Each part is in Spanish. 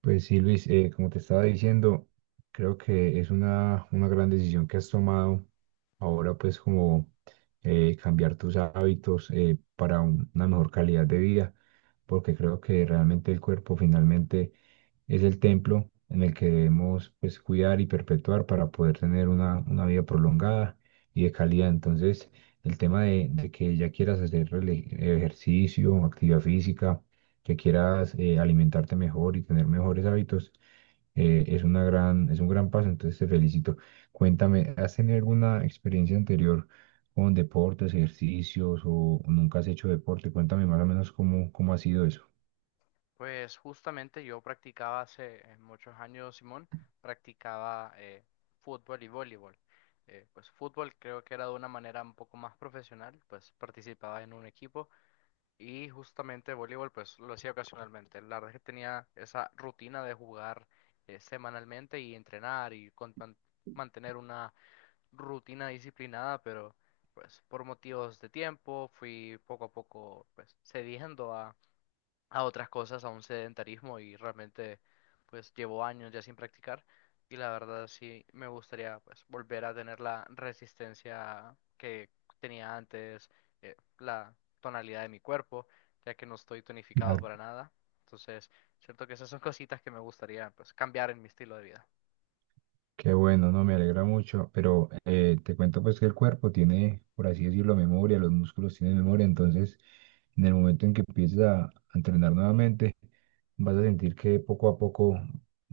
Pues sí, Luis, como te estaba diciendo, creo que es una gran decisión que has tomado ahora, pues como cambiar tus hábitos para una mejor calidad de vida, porque creo que realmente el cuerpo finalmente es el templo en el que debemos pues, cuidar y perpetuar para poder tener una vida prolongada y de calidad. Entonces, el tema de que ya quieras hacer ejercicio, actividad física, que quieras alimentarte mejor y tener mejores hábitos, es una gran, es un gran paso, entonces te felicito. Cuéntame, ¿has tenido alguna experiencia anterior con deportes, ejercicios o nunca has hecho deporte? Cuéntame más o menos cómo, cómo ha sido eso. Pues justamente yo practicaba hace muchos años, Simón, practicaba fútbol y voleibol. Pues fútbol creo que era de una manera un poco más profesional, pues participaba en un equipo y justamente voleibol pues lo hacía ocasionalmente. La verdad es que tenía esa rutina de jugar semanalmente y entrenar y mantener una rutina disciplinada, pero pues por motivos de tiempo fui poco a poco pues cediendo a otras cosas, a un sedentarismo y realmente pues llevo años ya sin practicar y la verdad sí me gustaría pues volver a tener la resistencia que tenía antes, la tonalidad de mi cuerpo, ya que no estoy tonificado para nada. Entonces, siento que esas son cositas que me gustaría pues cambiar en mi estilo de vida. Qué bueno, no me alegra mucho, pero te cuento pues que el cuerpo tiene, por así decirlo, memoria, los músculos tienen memoria, entonces en el momento en que empieces a entrenar nuevamente, vas a sentir que poco a poco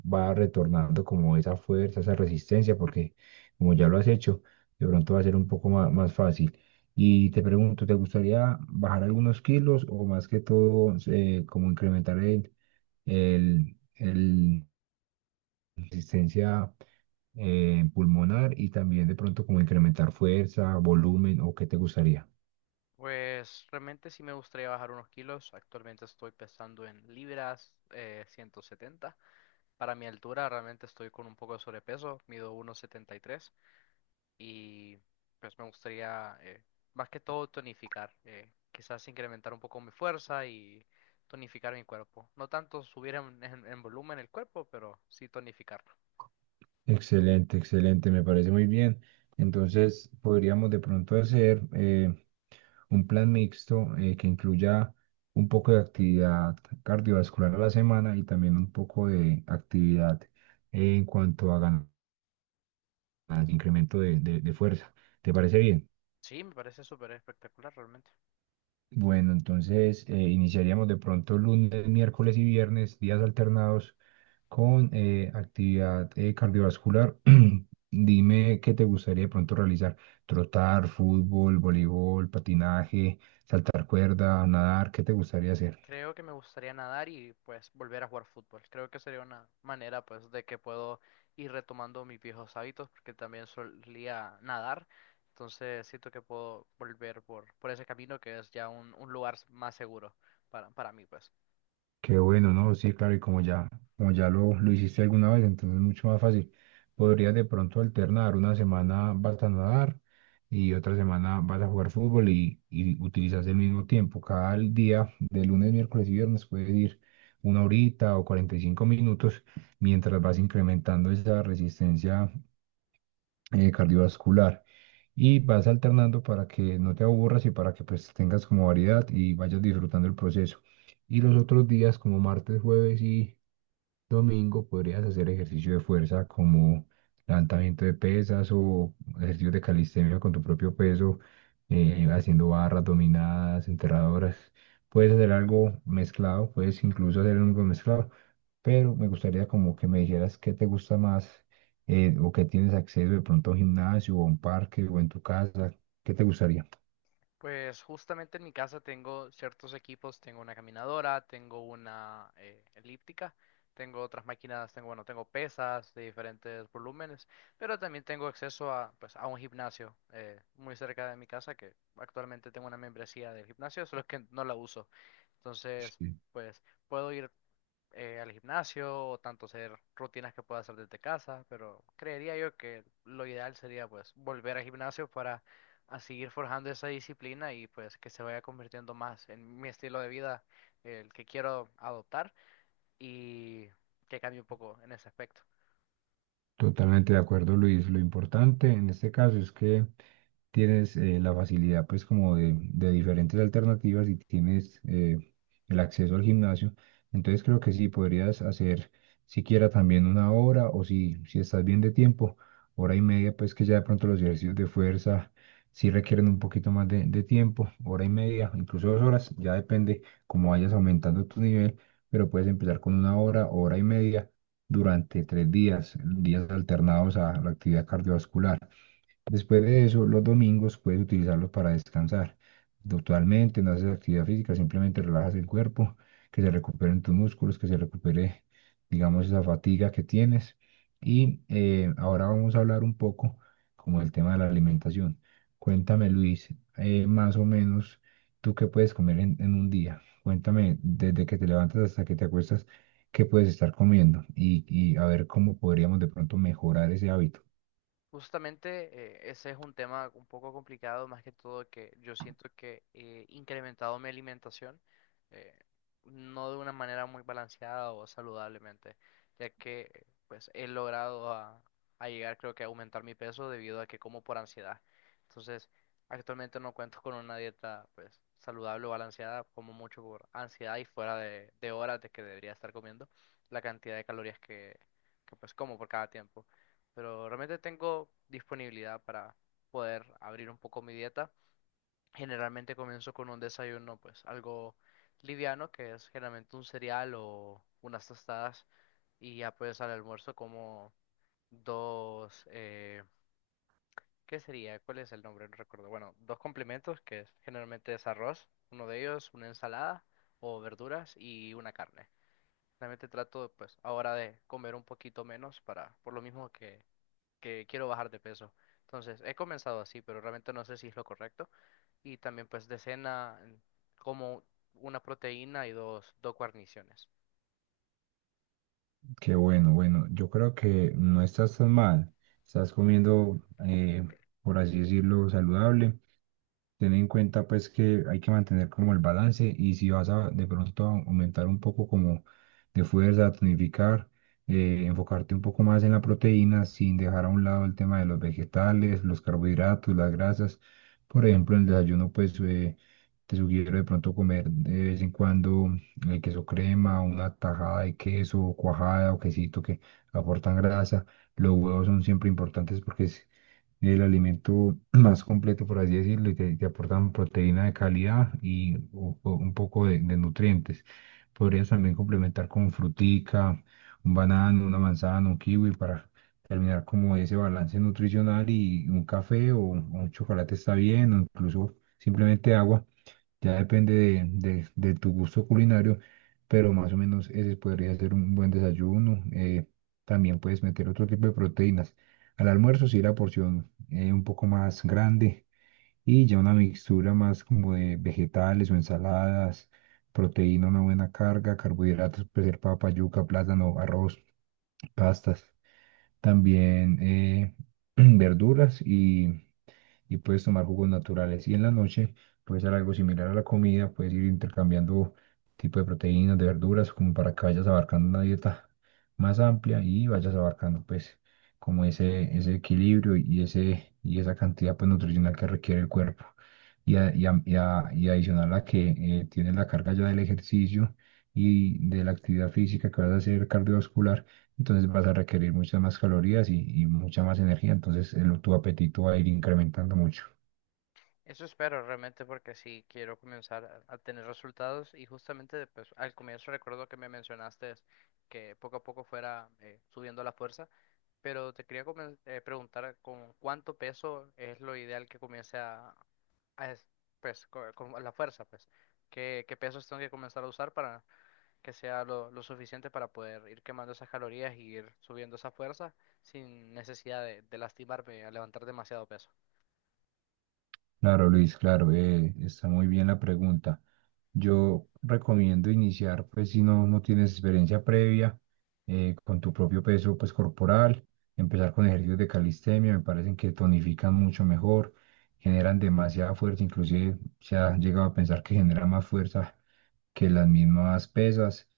va retornando como esa fuerza, esa resistencia, porque como ya lo has hecho, de pronto va a ser un poco más, fácil. Y te pregunto, ¿te gustaría bajar algunos kilos o más que todo como incrementar el la resistencia pulmonar? Y también de pronto como incrementar fuerza, volumen o qué te gustaría. Pues realmente sí me gustaría bajar unos kilos. Actualmente estoy pesando en libras, 170. Para mi altura realmente estoy con un poco de sobrepeso, mido 1,73 y tres y pues me gustaría más que todo tonificar, quizás incrementar un poco mi fuerza y tonificar mi cuerpo. No tanto subir en, en volumen el cuerpo, pero sí tonificarlo. Excelente, excelente, me parece muy bien. Entonces podríamos de pronto hacer un plan mixto que incluya un poco de actividad cardiovascular a la semana y también un poco de actividad en cuanto a ganar incremento de fuerza. ¿Te parece bien? Sí, me parece súper espectacular realmente. Bueno, entonces iniciaríamos de pronto lunes, miércoles y viernes, días alternados con actividad cardiovascular. Dime qué te gustaría de pronto realizar. Trotar, fútbol, voleibol, patinaje, saltar cuerda, nadar, ¿qué te gustaría hacer? Creo que me gustaría nadar y pues volver a jugar fútbol. Creo que sería una manera pues de que puedo ir retomando mis viejos hábitos porque también solía nadar. Entonces siento que puedo volver por ese camino que es ya un lugar más seguro para mí pues. Qué bueno, ¿no? Sí, claro, y como ya lo hiciste alguna vez, entonces es mucho más fácil. Podrías de pronto alternar, una semana vas a nadar y otra semana vas a jugar fútbol y utilizas el mismo tiempo. Cada día, de lunes, miércoles y viernes, puedes ir una horita o 45 minutos mientras vas incrementando esa resistencia cardiovascular y vas alternando para que no te aburras y para que pues tengas como variedad y vayas disfrutando el proceso. Y los otros días, como martes, jueves y domingo podrías hacer ejercicio de fuerza como levantamiento de pesas o ejercicios de calistenia con tu propio peso, haciendo barras dominadas, enterradoras. Puedes hacer algo mezclado, puedes incluso hacer algo mezclado, pero me gustaría como que me dijeras qué te gusta más o qué tienes acceso de pronto a un gimnasio o a un parque o en tu casa, ¿qué te gustaría? Pues justamente en mi casa tengo ciertos equipos, tengo una caminadora, tengo una elíptica, tengo otras máquinas, tengo, bueno, tengo pesas de diferentes volúmenes, pero también tengo acceso a, pues, a un gimnasio muy cerca de mi casa que actualmente tengo una membresía del gimnasio, solo que no la uso. Entonces, Sí, pues puedo ir al gimnasio o tanto hacer rutinas que pueda hacer desde casa, pero creería yo que lo ideal sería pues volver al gimnasio para a seguir forjando esa disciplina y pues que se vaya convirtiendo más en mi estilo de vida, el que quiero adoptar y que cambie un poco en ese aspecto. totalmente de acuerdo, Luis. Lo importante en este caso es que tienes la facilidad pues como de diferentes alternativas y tienes el acceso al gimnasio. Entonces creo que sí, podrías hacer siquiera también una hora o si, si estás bien de tiempo, hora y media, pues que ya de pronto los ejercicios de fuerza sí requieren un poquito más de tiempo, hora y media, incluso dos horas, ya depende cómo vayas aumentando tu nivel, pero puedes empezar con una hora, hora y media durante tres días, días alternados a la actividad cardiovascular. Después de eso, los domingos puedes utilizarlos para descansar. Totalmente, no haces actividad física, simplemente relajas el cuerpo, que se recuperen tus músculos, que se recupere, digamos, esa fatiga que tienes. Y ahora vamos a hablar un poco como el tema de la alimentación. Cuéntame, Luis, más o menos, ¿tú qué puedes comer en un día? Cuéntame, desde que te levantas hasta que te acuestas, ¿qué puedes estar comiendo? Y a ver cómo podríamos de pronto mejorar ese hábito. Justamente ese es un tema un poco complicado, más que todo que yo siento que he incrementado mi alimentación, eh, no de una manera muy balanceada o saludablemente, ya que pues he logrado a llegar creo que a aumentar mi peso debido a que como por ansiedad. Entonces, actualmente no cuento con una dieta pues saludable o balanceada, como mucho por ansiedad y fuera de horas de que debería estar comiendo la cantidad de calorías que pues como por cada tiempo pero realmente tengo disponibilidad para poder abrir un poco mi dieta. Generalmente comienzo con un desayuno, pues algo liviano, que es generalmente un cereal o unas tostadas, y ya pues al almuerzo como dos, ¿qué sería? ¿Cuál es el nombre? No recuerdo. Bueno, dos complementos, que es- generalmente es arroz, uno de ellos, una ensalada o verduras y una carne. Realmente trato, pues, ahora de comer un poquito menos para, por lo mismo que quiero bajar de peso. Entonces, he comenzado así, pero realmente no sé si es lo correcto. Y también pues de cena como una proteína y dos, dos guarniciones. Qué bueno, bueno, yo creo que no estás tan mal. Estás comiendo, eh, por así decirlo, saludable. Ten en cuenta pues que hay que mantener como el balance y si vas a de pronto a aumentar un poco como de fuerza, tonificar, enfocarte un poco más en la proteína sin dejar a un lado el tema de los vegetales, los carbohidratos, las grasas. Por ejemplo, en el desayuno pues te sugiero de pronto comer de vez en cuando el queso crema, una tajada de queso, cuajada o quesito que aportan grasa. Los huevos son siempre importantes porque el alimento más completo, por así decirlo, y te aportan proteína de calidad y un poco de nutrientes. Podrías también complementar con frutica, un banano, una manzana, un kiwi para terminar como ese balance nutricional y un café o un chocolate está bien, o incluso simplemente agua. Ya depende de tu gusto culinario, pero más o menos ese podría ser un buen desayuno. También puedes meter otro tipo de proteínas. Al almuerzo sí la porción un poco más grande y ya una mixtura más como de vegetales o ensaladas, proteína, una buena carga, carbohidratos, puede ser papa, yuca, plátano, arroz, pastas, también verduras y puedes tomar jugos naturales. Y en la noche puedes hacer algo similar a la comida, puedes ir intercambiando tipo de proteínas, de verduras, como para que vayas abarcando una dieta más amplia y vayas abarcando pues como ese equilibrio y, ese, y esa cantidad pues, nutricional que requiere el cuerpo. Y, y, y, y adicional a que tienes la carga ya del ejercicio y de la actividad física que vas a hacer cardiovascular entonces vas a requerir muchas más calorías y mucha más energía, entonces tu apetito va a ir incrementando mucho. Eso espero realmente porque sí quiero comenzar a tener resultados y justamente pues, al comienzo recuerdo que me mencionaste que poco a poco fuera subiendo la fuerza, pero te quería preguntar con cuánto peso es lo ideal que comience a es- pues, con la fuerza, pues, qué pesos tengo que comenzar a usar para que sea lo suficiente para poder ir quemando esas calorías y ir subiendo esa fuerza sin necesidad de lastimarme a levantar demasiado peso. Claro, Luis, claro, está muy bien la pregunta. Yo recomiendo iniciar, pues si no, no tienes experiencia previa, con tu propio peso, pues corporal, empezar con ejercicios de calistenia, me parecen que tonifican mucho mejor, generan demasiada fuerza, inclusive se ha llegado a pensar que genera más fuerza que las mismas pesas.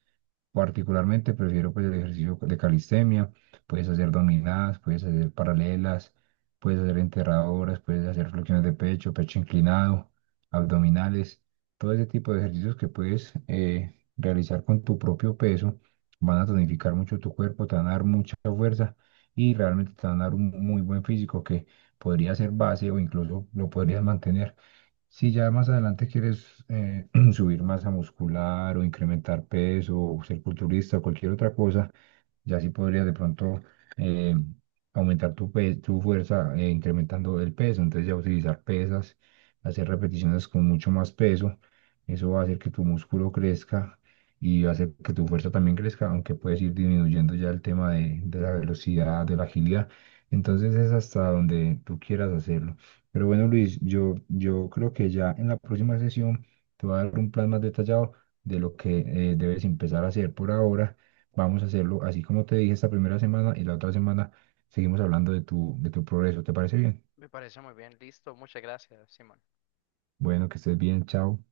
Particularmente prefiero pues el ejercicio de calistenia, puedes hacer dominadas, puedes hacer paralelas, puedes hacer enterradoras, puedes hacer flexiones de pecho, pecho inclinado, abdominales, todo ese tipo de ejercicios que puedes realizar con tu propio peso van a tonificar mucho tu cuerpo, te van a dar mucha fuerza y realmente te van a dar un muy buen físico que podría ser base o incluso lo podrías mantener. Si ya más adelante quieres subir masa muscular o incrementar peso o ser culturista o cualquier otra cosa, ya sí podrías de pronto eh, aumentar tu, tu fuerza incrementando el peso. Entonces ya utilizar pesas, hacer repeticiones con mucho más peso. Eso va a hacer que tu músculo crezca y va a hacer que tu fuerza también crezca, aunque puedes ir disminuyendo ya el tema de la Ujú. velocidad, de la agilidad. Entonces es hasta donde tú quieras hacerlo. Pero bueno, Luis, yo creo que ya en la próxima sesión te voy a dar un plan más detallado de lo que debes Ujú. empezar a hacer por ahora. Vamos a hacerlo así como te dije esta primera semana y la otra semana seguimos hablando de tu progreso. ¿Te parece bien? Me parece muy bien, listo, muchas gracias, Simón. Bueno, que estés bien, chao.